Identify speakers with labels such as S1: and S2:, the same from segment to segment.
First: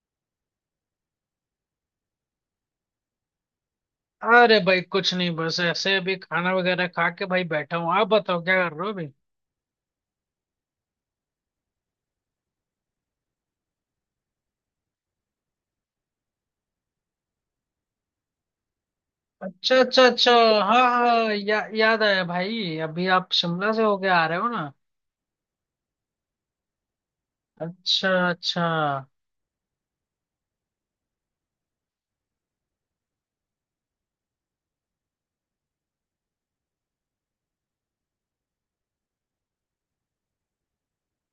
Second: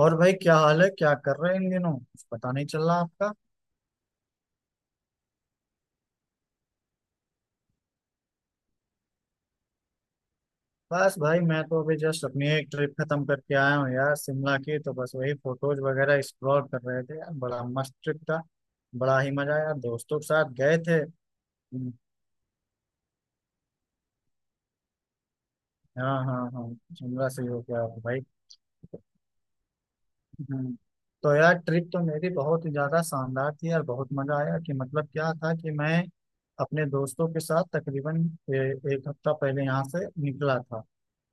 S1: और भाई, क्या हाल है? क्या कर रहे हैं इन दिनों? कुछ पता नहीं चल रहा आपका।
S2: अरे भाई कुछ नहीं, बस ऐसे अभी खाना वगैरह खा के भाई बैठा हूँ। आप बताओ क्या कर रहे हो अभी।
S1: बस भाई, मैं तो अभी जस्ट अपनी एक ट्रिप खत्म करके आया हूँ यार, शिमला की। तो बस वही फोटोज वगैरह एक्सप्लोर कर रहे थे यार, बड़ा मस्त ट्रिप था। बड़ा ही मजा आया,
S2: अच्छा अच्छा
S1: दोस्तों के
S2: अच्छा।
S1: साथ गए
S2: हाँ
S1: थे।
S2: हाँ,
S1: हम्म,
S2: याद आया भाई, अभी आप शिमला से होके आ रहे हो ना।
S1: हाँ हाँ हाँ, शिमला से ही होके आया हूँ
S2: अच्छा
S1: भाई।
S2: अच्छा हाँ।
S1: हम्म, तो यार, ट्रिप तो मेरी बहुत ही ज्यादा शानदार थी यार, बहुत मजा आया। कि मतलब क्या था कि मैं अपने दोस्तों के साथ तकरीबन ए, एक हफ्ता पहले यहाँ से निकला था।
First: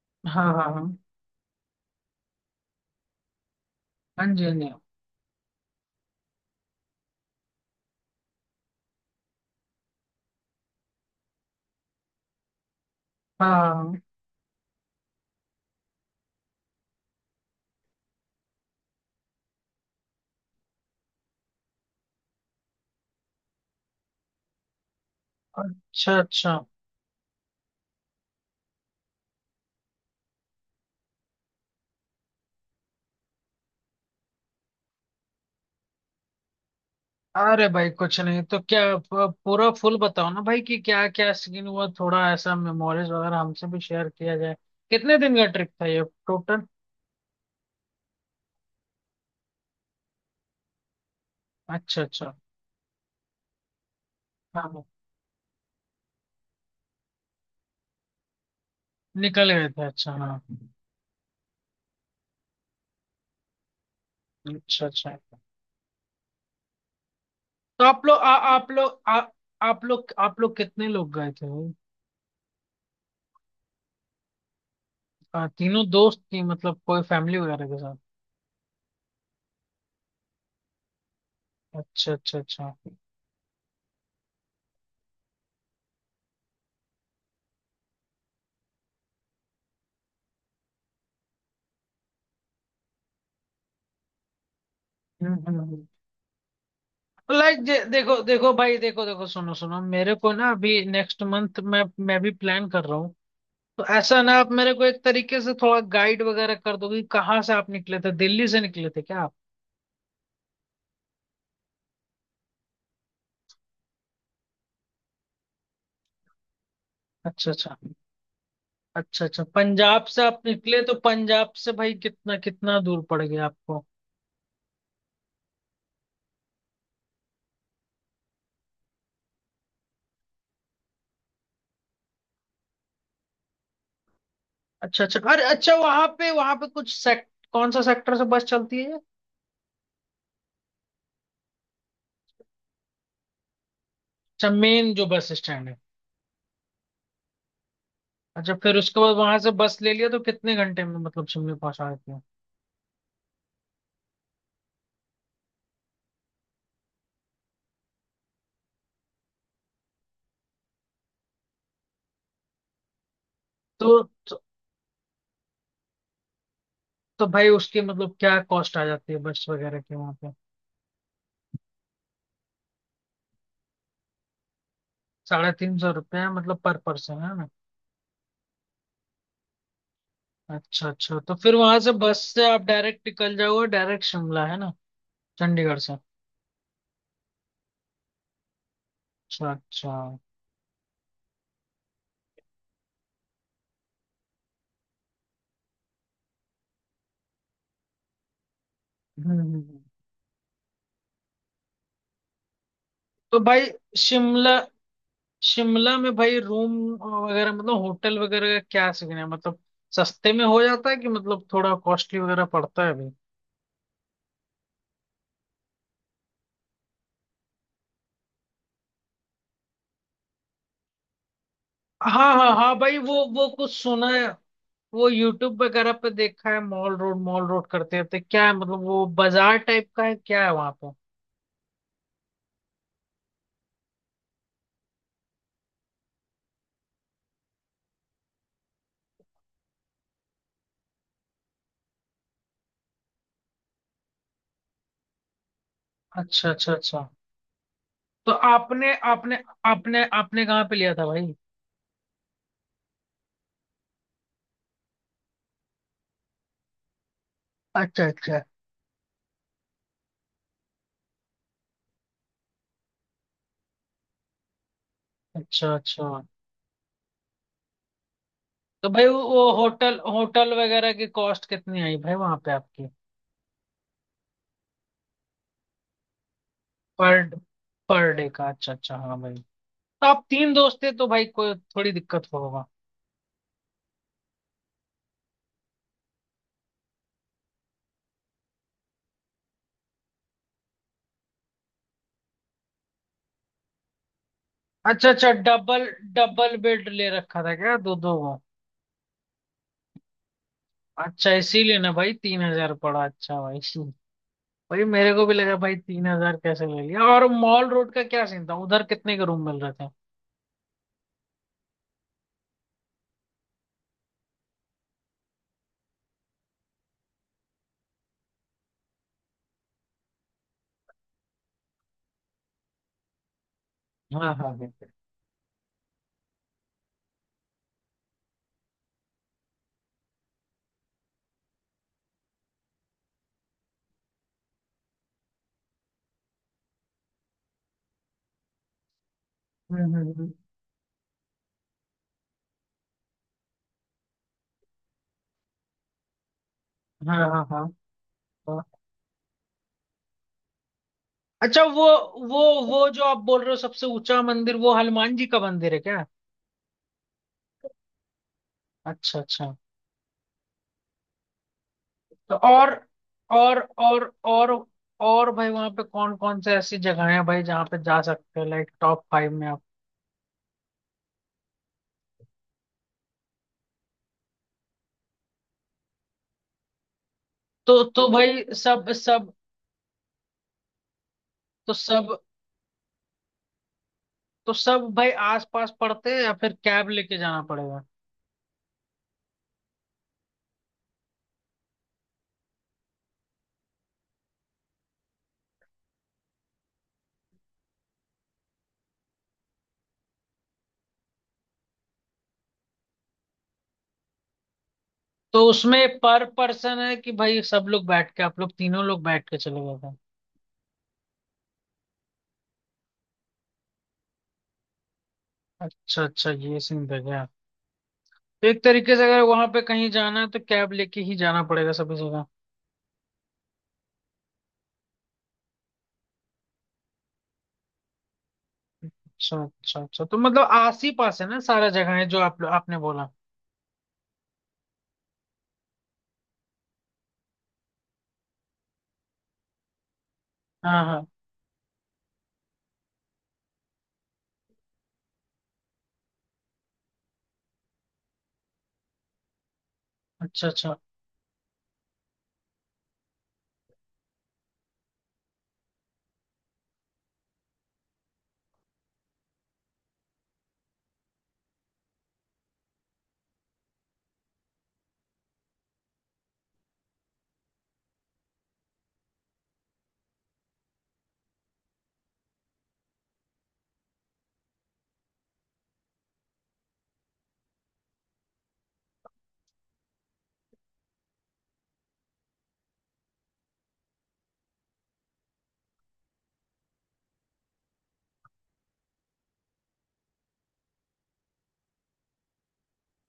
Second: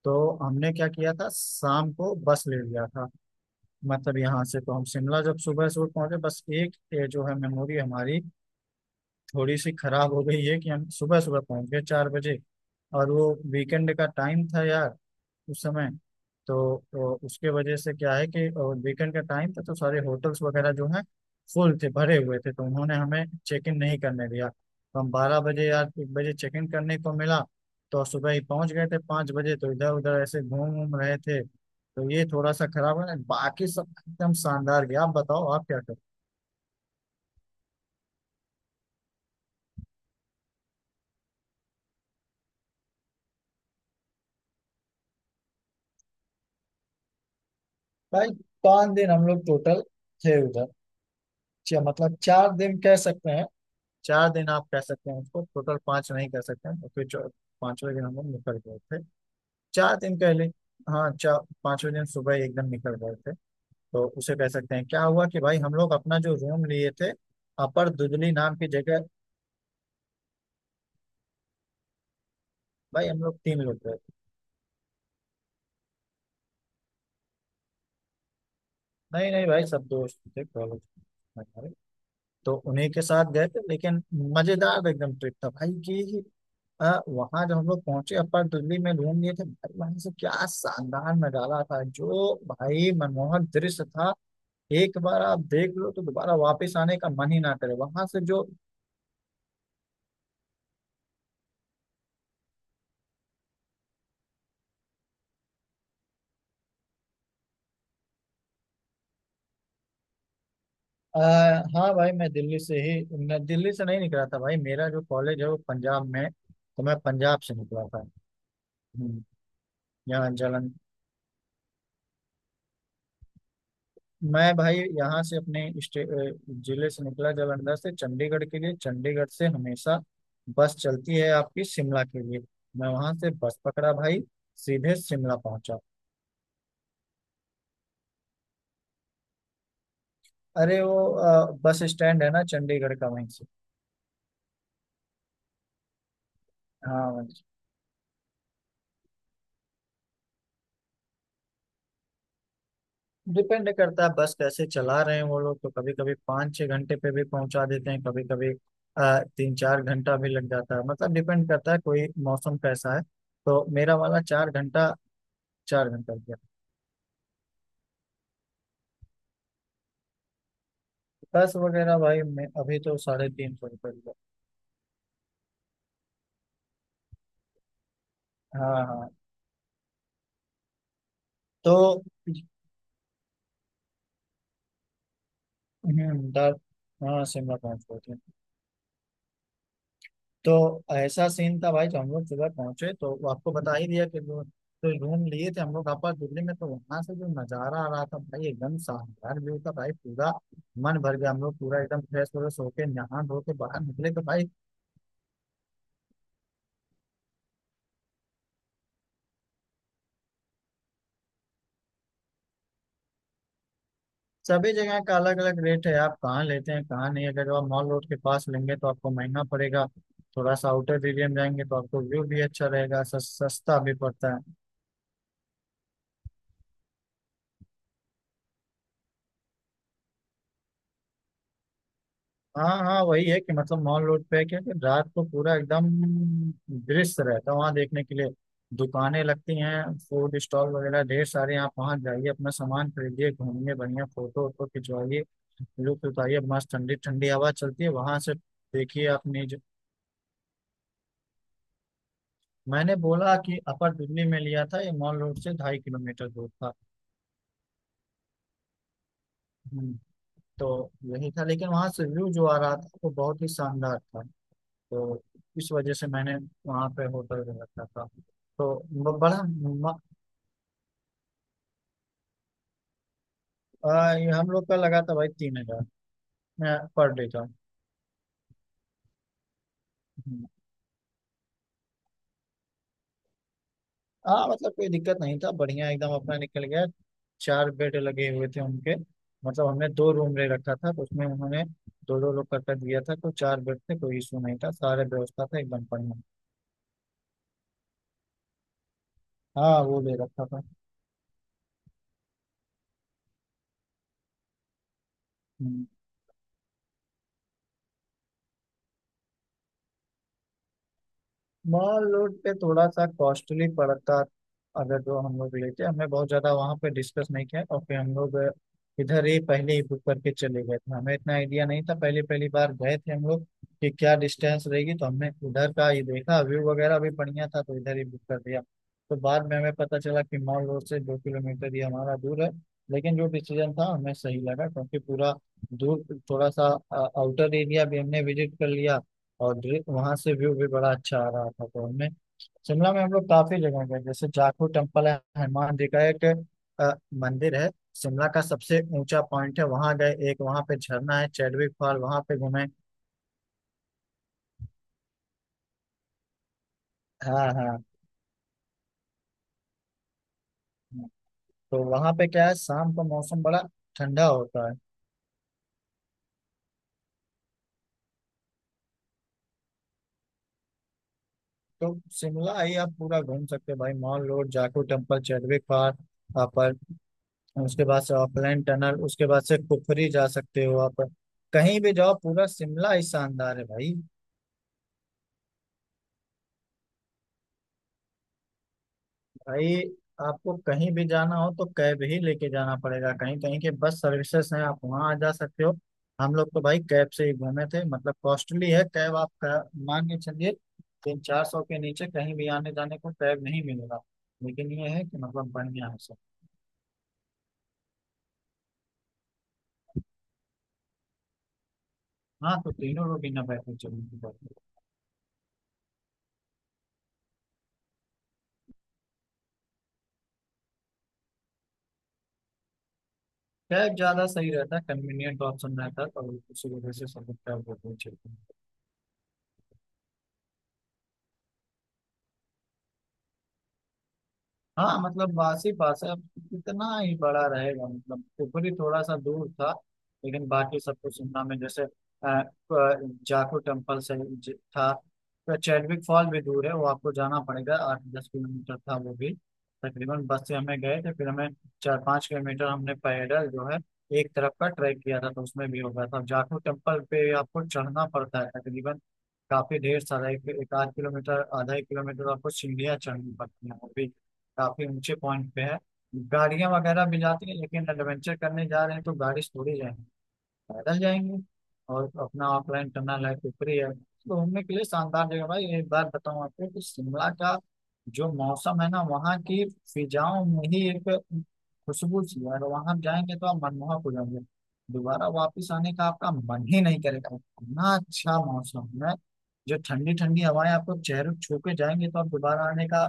S1: तो
S2: हाँ
S1: हमने क्या
S2: हाँ
S1: किया था, शाम को बस ले लिया था। मतलब
S2: हाँ जी,
S1: यहाँ
S2: हाँ
S1: से
S2: जी।
S1: तो हम शिमला जब सुबह सुबह पहुंचे, बस एक ये जो है, मेमोरी हमारी थोड़ी सी खराब हो गई है कि हम सुबह सुबह पहुंच गए 4 बजे, और वो
S2: हाँ हाँ
S1: वीकेंड
S2: हाँ।
S1: का टाइम था यार, उस समय। तो उसके वजह से क्या है कि वीकेंड का टाइम था, तो सारे होटल्स वगैरह जो हैं फुल थे, भरे हुए थे, तो उन्होंने हमें चेक इन नहीं करने दिया। तो हम 12 बजे या एक
S2: अच्छा
S1: बजे चेक
S2: अच्छा।
S1: इन करने को मिला। तो सुबह ही पहुंच गए थे 5 बजे, तो इधर उधर ऐसे घूम घूम रहे थे। तो ये थोड़ा सा खराब है, बाकी सब एकदम शानदार गया। आप बताओ, आप क्या कर।
S2: अरे भाई कुछ नहीं, तो क्या पूरा फुल बताओ ना भाई कि क्या क्या सीन हुआ। थोड़ा ऐसा मेमोरीज वगैरह हमसे भी शेयर किया जाए। कितने दिन का ट्रिप था ये टोटल।
S1: भाई 5 दिन हम लोग टोटल थे उधर,
S2: अच्छा
S1: मतलब
S2: अच्छा।
S1: 4 दिन कह सकते हैं। 4 दिन
S2: हाँ
S1: आप कह
S2: हाँ।
S1: सकते हैं उसको, टोटल पांच नहीं कह सकते हैं, क्योंकि 5वें दिन हम लोग निकल गए थे।
S2: निकल गए थे,
S1: चार
S2: अच्छा
S1: दिन
S2: हाँ।
S1: पहले, हाँ चार 5वें दिन सुबह एकदम निकल गए थे। तो उसे कह सकते हैं,
S2: अच्छा
S1: क्या
S2: अच्छा,
S1: हुआ कि भाई हम लोग अपना जो रूम लिए थे
S2: तो
S1: अपर दुदली नाम की जगह।
S2: आप लोग, आप लोग कितने लोग गए थे।
S1: भाई हम लोग तीन लोग गए थे।
S2: तीनों दोस्त थी मतलब, कोई फैमिली वगैरह के साथ।
S1: नहीं नहीं भाई, सब दोस्त थे, कॉलेज हमारे,
S2: अच्छा अच्छा
S1: तो
S2: अच्छा।
S1: उन्हीं के साथ गए थे। लेकिन मजेदार एकदम ट्रिप था भाई कि वहां जब हम लोग पहुंचे अपर दिल्ली में रूम लिए थे भाई, वहां से क्या शानदार नजारा था, जो भाई मनमोहक दृश्य था। एक बार आप देख
S2: हम्म।
S1: लो तो दोबारा वापस आने का मन ही ना
S2: लाइक,
S1: करे वहां
S2: देखो
S1: से जो।
S2: देखो भाई, देखो देखो, सुनो सुनो, मेरे को ना अभी next month मैं भी प्लान कर रहा हूँ। तो ऐसा ना आप मेरे को एक तरीके से थोड़ा गाइड वगैरह कर दोगे कि कहाँ से आप निकले थे। दिल्ली से निकले थे क्या आप।
S1: आ, हाँ भाई, मैं दिल्ली से ही न, दिल्ली से नहीं निकला था भाई। मेरा जो कॉलेज है वो पंजाब में है, तो मैं पंजाब
S2: अच्छा
S1: से
S2: अच्छा।
S1: निकला था। हम्म,
S2: अच्छा अच्छा, पंजाब से
S1: यहाँ
S2: आप
S1: जलन,
S2: निकले तो पंजाब से भाई कितना कितना दूर पड़ गया आपको।
S1: मैं भाई यहाँ से अपने अ, जिले से निकला, जालंधर से चंडीगढ़ के लिए। चंडीगढ़ से हमेशा बस चलती है आपकी शिमला के लिए, मैं वहां से बस पकड़ा भाई, सीधे
S2: अच्छा अच्छा,
S1: शिमला
S2: अरे अच्छा,
S1: पहुंचा।
S2: वहां पे कुछ सेक्ट कौन सा सेक्टर से बस चलती है।
S1: अरे वो बस स्टैंड है ना चंडीगढ़ का, वहीं से।
S2: अच्छा, मेन जो बस स्टैंड है।
S1: हाँ वहीं से।
S2: अच्छा, फिर उसके बाद वहां से बस ले लिया तो कितने घंटे में मतलब शिमला पहुंचा देती है।
S1: डिपेंड करता है बस कैसे चला रहे हैं वो लोग, तो कभी कभी 5-6 घंटे पे भी पहुंचा देते हैं, कभी कभी 3-4 घंटा भी लग जाता है। मतलब डिपेंड करता है कोई मौसम कैसा है। तो मेरा
S2: तो,
S1: वाला
S2: तो
S1: 4 घंटा, 4 घंटा गया।
S2: तो भाई उसकी मतलब क्या कॉस्ट आ जाती है बस वगैरह की वहां पे।
S1: बस वगैरह भाई मैं अभी तो 350 रुपये हुआ।
S2: ₹350 है, मतलब पर पर्सन है ना।
S1: हाँ हाँ।
S2: अच्छा अच्छा, तो फिर
S1: तो
S2: वहां से बस से आप डायरेक्ट निकल जाओगे, डायरेक्ट शिमला है ना, चंडीगढ़ से।
S1: दार हाँ, शिमला पहुंच गए थे।
S2: अच्छा अच्छा।
S1: तो ऐसा सीन था भाई, जो हम लोग सुबह पहुंचे तो वो आपको बता ही दिया कि जो जो रूम लिए थे हम लोग आपस दिल्ली में, तो वहां से जो नजारा आ रहा था भाई एकदम शानदार
S2: हम्म,
S1: व्यू था
S2: हम्म।
S1: भाई पूरा, मन भर गया। हम लोग पूरा एकदम फ्रेश हो गए, सो के नहा
S2: तो
S1: धो के
S2: भाई
S1: बाहर निकले तो भाई,
S2: शिमला, शिमला में भाई रूम वगैरह मतलब होटल वगैरह का क्या सीन है, मतलब सस्ते में हो जाता है कि मतलब थोड़ा कॉस्टली वगैरह पड़ता है भाई।
S1: सभी जगह का अलग अलग रेट है। आप कहाँ लेते हैं कहाँ नहीं। अगर आप मॉल रोड के पास लेंगे तो आपको महंगा पड़ेगा। थोड़ा सा आउटर एरिया में जाएंगे तो आपको व्यू
S2: हाँ
S1: भी
S2: हाँ
S1: अच्छा
S2: हाँ भाई,
S1: रहेगा,
S2: वो कुछ
S1: सस्ता भी
S2: सुना है,
S1: पड़ता है।
S2: वो यूट्यूब वगैरह पे देखा है। मॉल रोड करते रहते, क्या है मतलब, वो बाजार टाइप का है क्या है वहां पे।
S1: हाँ हाँ, वही है कि मतलब मॉल रोड पे है क्योंकि रात को पूरा एकदम दृश्य रहता है वहाँ देखने के लिए। दुकानें लगती हैं, फूड स्टॉल वगैरह ढेर सारे, आप वहाँ जाइए, अपना सामान खरीदिए, घूमिए, बढ़िया फोटो वोटो खिंचवाइए, लुत्फ उठाइए।
S2: अच्छा
S1: मस्त
S2: अच्छा
S1: ठंडी
S2: अच्छा।
S1: ठंडी हवा चलती है वहां
S2: तो
S1: से,
S2: आपने
S1: देखिए
S2: आपने
S1: आपने।
S2: आपने आपने कहाँ पे लिया था भाई।
S1: मैंने बोला कि अपर दिल्ली में लिया था, ये मॉल रोड से 2.5 किलोमीटर दूर था।
S2: अच्छा अच्छा।
S1: हम्म, तो यही था, लेकिन वहाँ से व्यू जो आ रहा था वो बहुत ही शानदार था। तो इस
S2: अच्छा
S1: वजह से
S2: अच्छा,
S1: मैंने वहाँ पे होटल में रखा था। तो
S2: तो भाई
S1: ब- बड़ा
S2: वो
S1: म-
S2: होटल, होटल वगैरह की कॉस्ट कितनी आई भाई वहां पे आपकी।
S1: ये हम लोग का लगा था भाई 3,000 पर
S2: पर
S1: डे का।
S2: पर डे का, अच्छा अच्छा हाँ भाई। तो आप
S1: हम्म।
S2: तीन दोस्त थे तो भाई कोई थोड़ी दिक्कत होगा।
S1: हाँ मतलब कोई दिक्कत नहीं था, बढ़िया एकदम अपना निकल गया। चार बेड लगे हुए थे उनके, मतलब हमने दो रूम ले रखा था, तो उसमें उन्होंने दो दो लोग करके दिया था। तो चार बेड थे, कोई इशू नहीं था, सारे
S2: अच्छा अच्छा,
S1: व्यवस्था था
S2: डबल,
S1: एकदम बढ़िया।
S2: डबल बेड ले रखा था क्या दो दो को।
S1: हाँ वो ले रखा था।
S2: अच्छा, इसीलिए ना भाई 3,000 पड़ा। अच्छा भाई भाई मेरे को भी लगा भाई,
S1: हम्म,
S2: 3,000 कैसे ले लिया। और मॉल रोड का क्या सीन था, उधर कितने के रूम मिल रहे थे।
S1: मॉल रोड पे थोड़ा सा कॉस्टली पड़ता अगर जो हम लोग लेते। हमें बहुत ज्यादा वहाँ पे डिस्कस नहीं किया, और फिर हम लोग इधर ही पहले ही बुक करके चले गए थे। हमें इतना आइडिया नहीं था, पहली पहली बार गए थे हम लोग, कि क्या
S2: हाँ हाँ
S1: डिस्टेंस
S2: बिल्कुल।
S1: रहेगी, तो हमने उधर का ही देखा, व्यू वगैरह भी बढ़िया था तो इधर ही बुक कर दिया। तो बाद में हमें पता चला कि मॉल रोड से 2 किलोमीटर ही हमारा दूर है, लेकिन जो डिसीजन था हमें सही लगा क्योंकि पूरा दूर थोड़ा सा आउटर एरिया भी हमने विजिट कर लिया, और
S2: हम्म हम्म,
S1: वहां
S2: हम्म।
S1: से व्यू भी बड़ा अच्छा आ रहा था तो हमने। शिमला में हम लोग काफी जगह गए, जैसे जाखू टेम्पल है, हनुमान जी का एक अ,
S2: हाँ हाँ
S1: मंदिर है,
S2: हाँ
S1: शिमला का
S2: हाँ।
S1: सबसे ऊंचा पॉइंट है, वहां गए। एक वहां पे झरना है,
S2: अच्छा,
S1: चैडविक फॉल, वहां पे
S2: वो
S1: घूमे।
S2: वो जो आप बोल रहे हो सबसे ऊंचा मंदिर, वो हनुमान जी का मंदिर है क्या।
S1: हाँ हाँ।
S2: अच्छा अच्छा।
S1: तो वहां पे
S2: तो
S1: क्या है, शाम का मौसम
S2: और
S1: बड़ा
S2: और
S1: ठंडा
S2: और
S1: होता है।
S2: और भाई वहाँ पे कौन कौन से ऐसी जगह है भाई जहाँ पे जा सकते हैं, लाइक top 5 में आप।
S1: तो शिमला ही आप पूरा घूम सकते हैं भाई। Mall road, Jakhu temple, Chadwick fall, आप उसके बाद
S2: तो
S1: से
S2: भाई
S1: ऑकलैंड
S2: सब
S1: टनल, उसके
S2: सब
S1: बाद से कुफरी जा सकते हो आप।
S2: तो
S1: कहीं भी जाओ
S2: सब
S1: पूरा शिमला ही शानदार है भाई।
S2: तो सब भाई आस पास पड़ते हैं या फिर कैब लेके जाना पड़ेगा।
S1: भाई आपको कहीं भी जाना हो तो कैब ही लेके जाना पड़ेगा। कहीं कहीं के बस सर्विसेज हैं, आप वहाँ आ जा सकते हो। हम लोग तो भाई कैब से ही घूमे थे, मतलब कॉस्टली है कैब, आप मान के चलिए 300-400 के नीचे कहीं भी आने जाने को कैब नहीं मिलेगा। लेकिन ये है कि
S2: तो
S1: मतलब बढ़िया है
S2: उसमें
S1: सब।
S2: पर पर्सन है कि भाई सब लोग बैठ के, आप लोग तीनों लोग बैठ के चले गए थे।
S1: हाँ, तो तीनों लोग ही ना बैठे चलेंगे, बैठे।
S2: अच्छा अच्छा, ये सीन था क्या। तो एक तरीके से अगर वहां पे कहीं जाना है तो कैब लेके ही जाना पड़ेगा सभी जगह।
S1: कैब ज्यादा सही रहता है, कन्वीनियंट ऑप्शन रहता है, तो उसी वजह से सब लोग कैब लेते हैं।
S2: अच्छा अच्छा अच्छा, तो मतलब आस ही पास है ना सारा जगह है जो आप आपने बोला।
S1: हाँ मतलब वासी पास है, अब कितना ही बड़ा रहेगा, मतलब ऊपरी थोड़ा सा दूर था, लेकिन बाकी
S2: हाँ
S1: सब
S2: हाँ।
S1: कुछ शिमला में। जैसे अ, जाखू टेम्पल से था, तो चैडविक फॉल भी दूर है, वो आपको जाना पड़ेगा, 8-10 किलोमीटर था वो भी तकरीबन।
S2: अच्छा
S1: बस से
S2: अच्छा,
S1: हमें गए थे, फिर हमें 4-5 किलोमीटर हमने पैदल जो है एक तरफ का ट्रैक किया था, तो उसमें भी हो गया था। जाखू टेम्पल पे आपको चढ़ना पड़ता है तकरीबन काफी ढेर सारा, एक आध किलोमीटर, आधा एक किलोमीटर आपको सीढ़ियाँ चढ़नी पड़ती हैं, वो भी काफी ऊंचे पॉइंट पे है। गाड़ियां वगैरह भी जाती है, लेकिन एडवेंचर करने जा रहे हैं तो गाड़ी से थोड़ी जाएंगे, पैदल जाएंगे। और अपना ऑफलाइन टनल है ऊपरी है, तो घूमने के लिए शानदार जगह भाई। एक बार बताऊं आपको कि शिमला का जो मौसम है ना, वहाँ की फिजाओं में ही एक खुशबू सी है। अगर वहां जाएंगे तो आप मनमोहक हो जाएंगे, दोबारा वापिस आने का आपका मन ही नहीं करेगा, इतना अच्छा मौसम है। जो ठंडी ठंडी हवाएं आपको चेहरे को छू के जाएंगे, तो आप दोबारा आने का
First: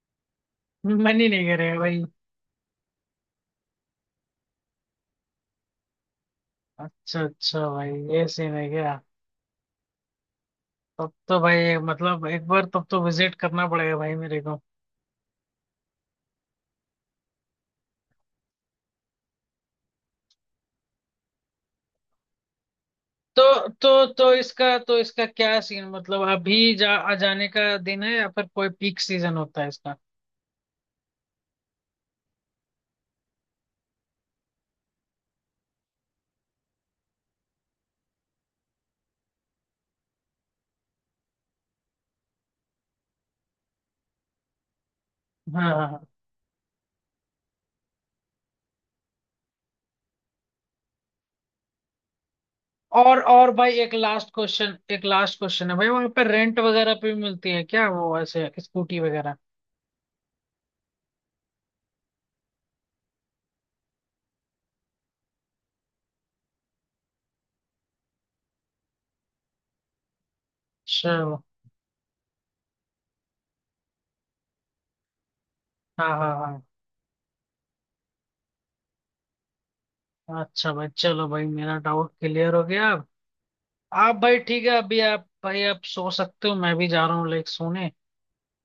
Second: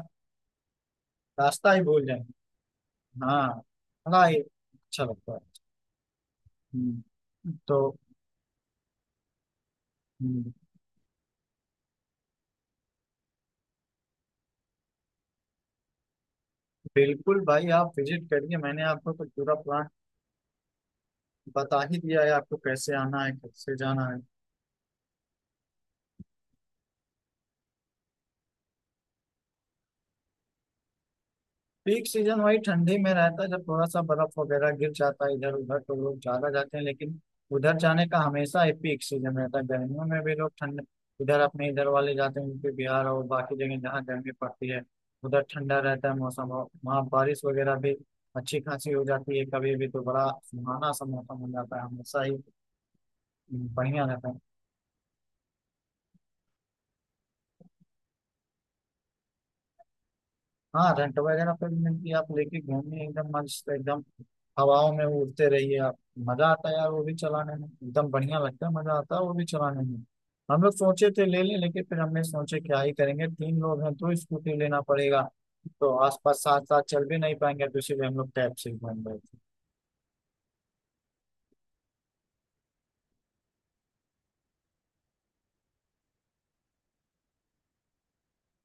S2: मन ही नहीं
S1: रास्ता
S2: करेगा
S1: ही
S2: भाई।
S1: भूल जाएंगे। हाँ, हाँ ये अच्छा लगता है। हम्म,
S2: अच्छा अच्छा
S1: तो
S2: भाई, ये सीन है क्या।
S1: हम्म,
S2: तब तो भाई मतलब एक बार तब तो विजिट करना पड़ेगा भाई मेरे को।
S1: बिल्कुल भाई, आप विजिट करिए, मैंने आपको तो पूरा प्लान बता ही दिया है आपको, कैसे आना है कैसे जाना है।
S2: तो इसका क्या सीन, मतलब अभी जा आ जाने का दिन है या फिर कोई पीक सीजन होता है इसका।
S1: पीक सीजन वही ठंडी में रहता है जब थोड़ा सा बर्फ वगैरह गिर जाता है इधर उधर, तो लोग ज्यादा जाते हैं। लेकिन उधर जाने का हमेशा ही पीक सीजन रहता है, गर्मियों में भी लोग ठंड इधर अपने इधर वाले जाते हैं, उनके बिहार और बाकी जगह जहाँ गर्मी पड़ती है उधर
S2: हाँ
S1: ठंडा
S2: हाँ हाँ।
S1: रहता है मौसम, और वहाँ बारिश वगैरह भी अच्छी खासी हो जाती है कभी भी, तो बड़ा सुहाना सा मौसम हो जाता है हमेशा ही,
S2: और भाई, एक
S1: बढ़िया रहता
S2: लास्ट
S1: है।
S2: क्वेश्चन, एक लास्ट क्वेश्चन है भाई, वहां पर रेंट वगैरह पे भी मिलती है क्या वो ऐसे स्कूटी वगैरह।
S1: हाँ, रेंट वगैरह पे भी मिलती है, आप लेके घूमिए एकदम मस्त, एकदम हवाओं में उड़ते रहिए आप। मजा आता है यार वो भी चलाने में, एकदम बढ़िया लगता है, मजा आता है वो भी चलाने में। हम लोग सोचे थे
S2: चलो,
S1: ले लें, लेकिन फिर हमने सोचे क्या ही करेंगे, तीन लोग हैं तो स्कूटी लेना पड़ेगा, तो
S2: हाँ
S1: आसपास साथ
S2: हाँ
S1: साथ चल भी नहीं पाएंगे, तो इसीलिए हम लोग टैब से ही घूम रहे थे।
S2: हाँ। अच्छा भाई चलो भाई, मेरा डाउट क्लियर हो गया। आप भाई ठीक है, अभी आप भाई आप सो सकते हो, मैं भी जा रहा हूँ लाइक सोने।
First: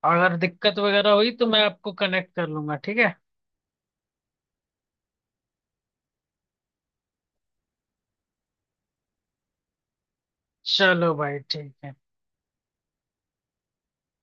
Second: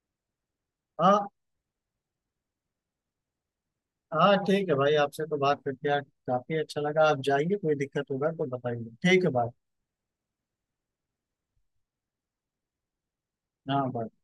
S2: अगर दिक्कत वगैरह
S1: हाँ,
S2: हुई तो मैं आपको कनेक्ट कर लूंगा, ठीक है।
S1: हाँ ठीक है भाई, आपसे तो बात करके यार काफी अच्छा लगा। आप जाइए, कोई दिक्कत होगा तो बताइए, ठीक है भाई।
S2: चलो भाई, ठीक है।
S1: हाँ भाई।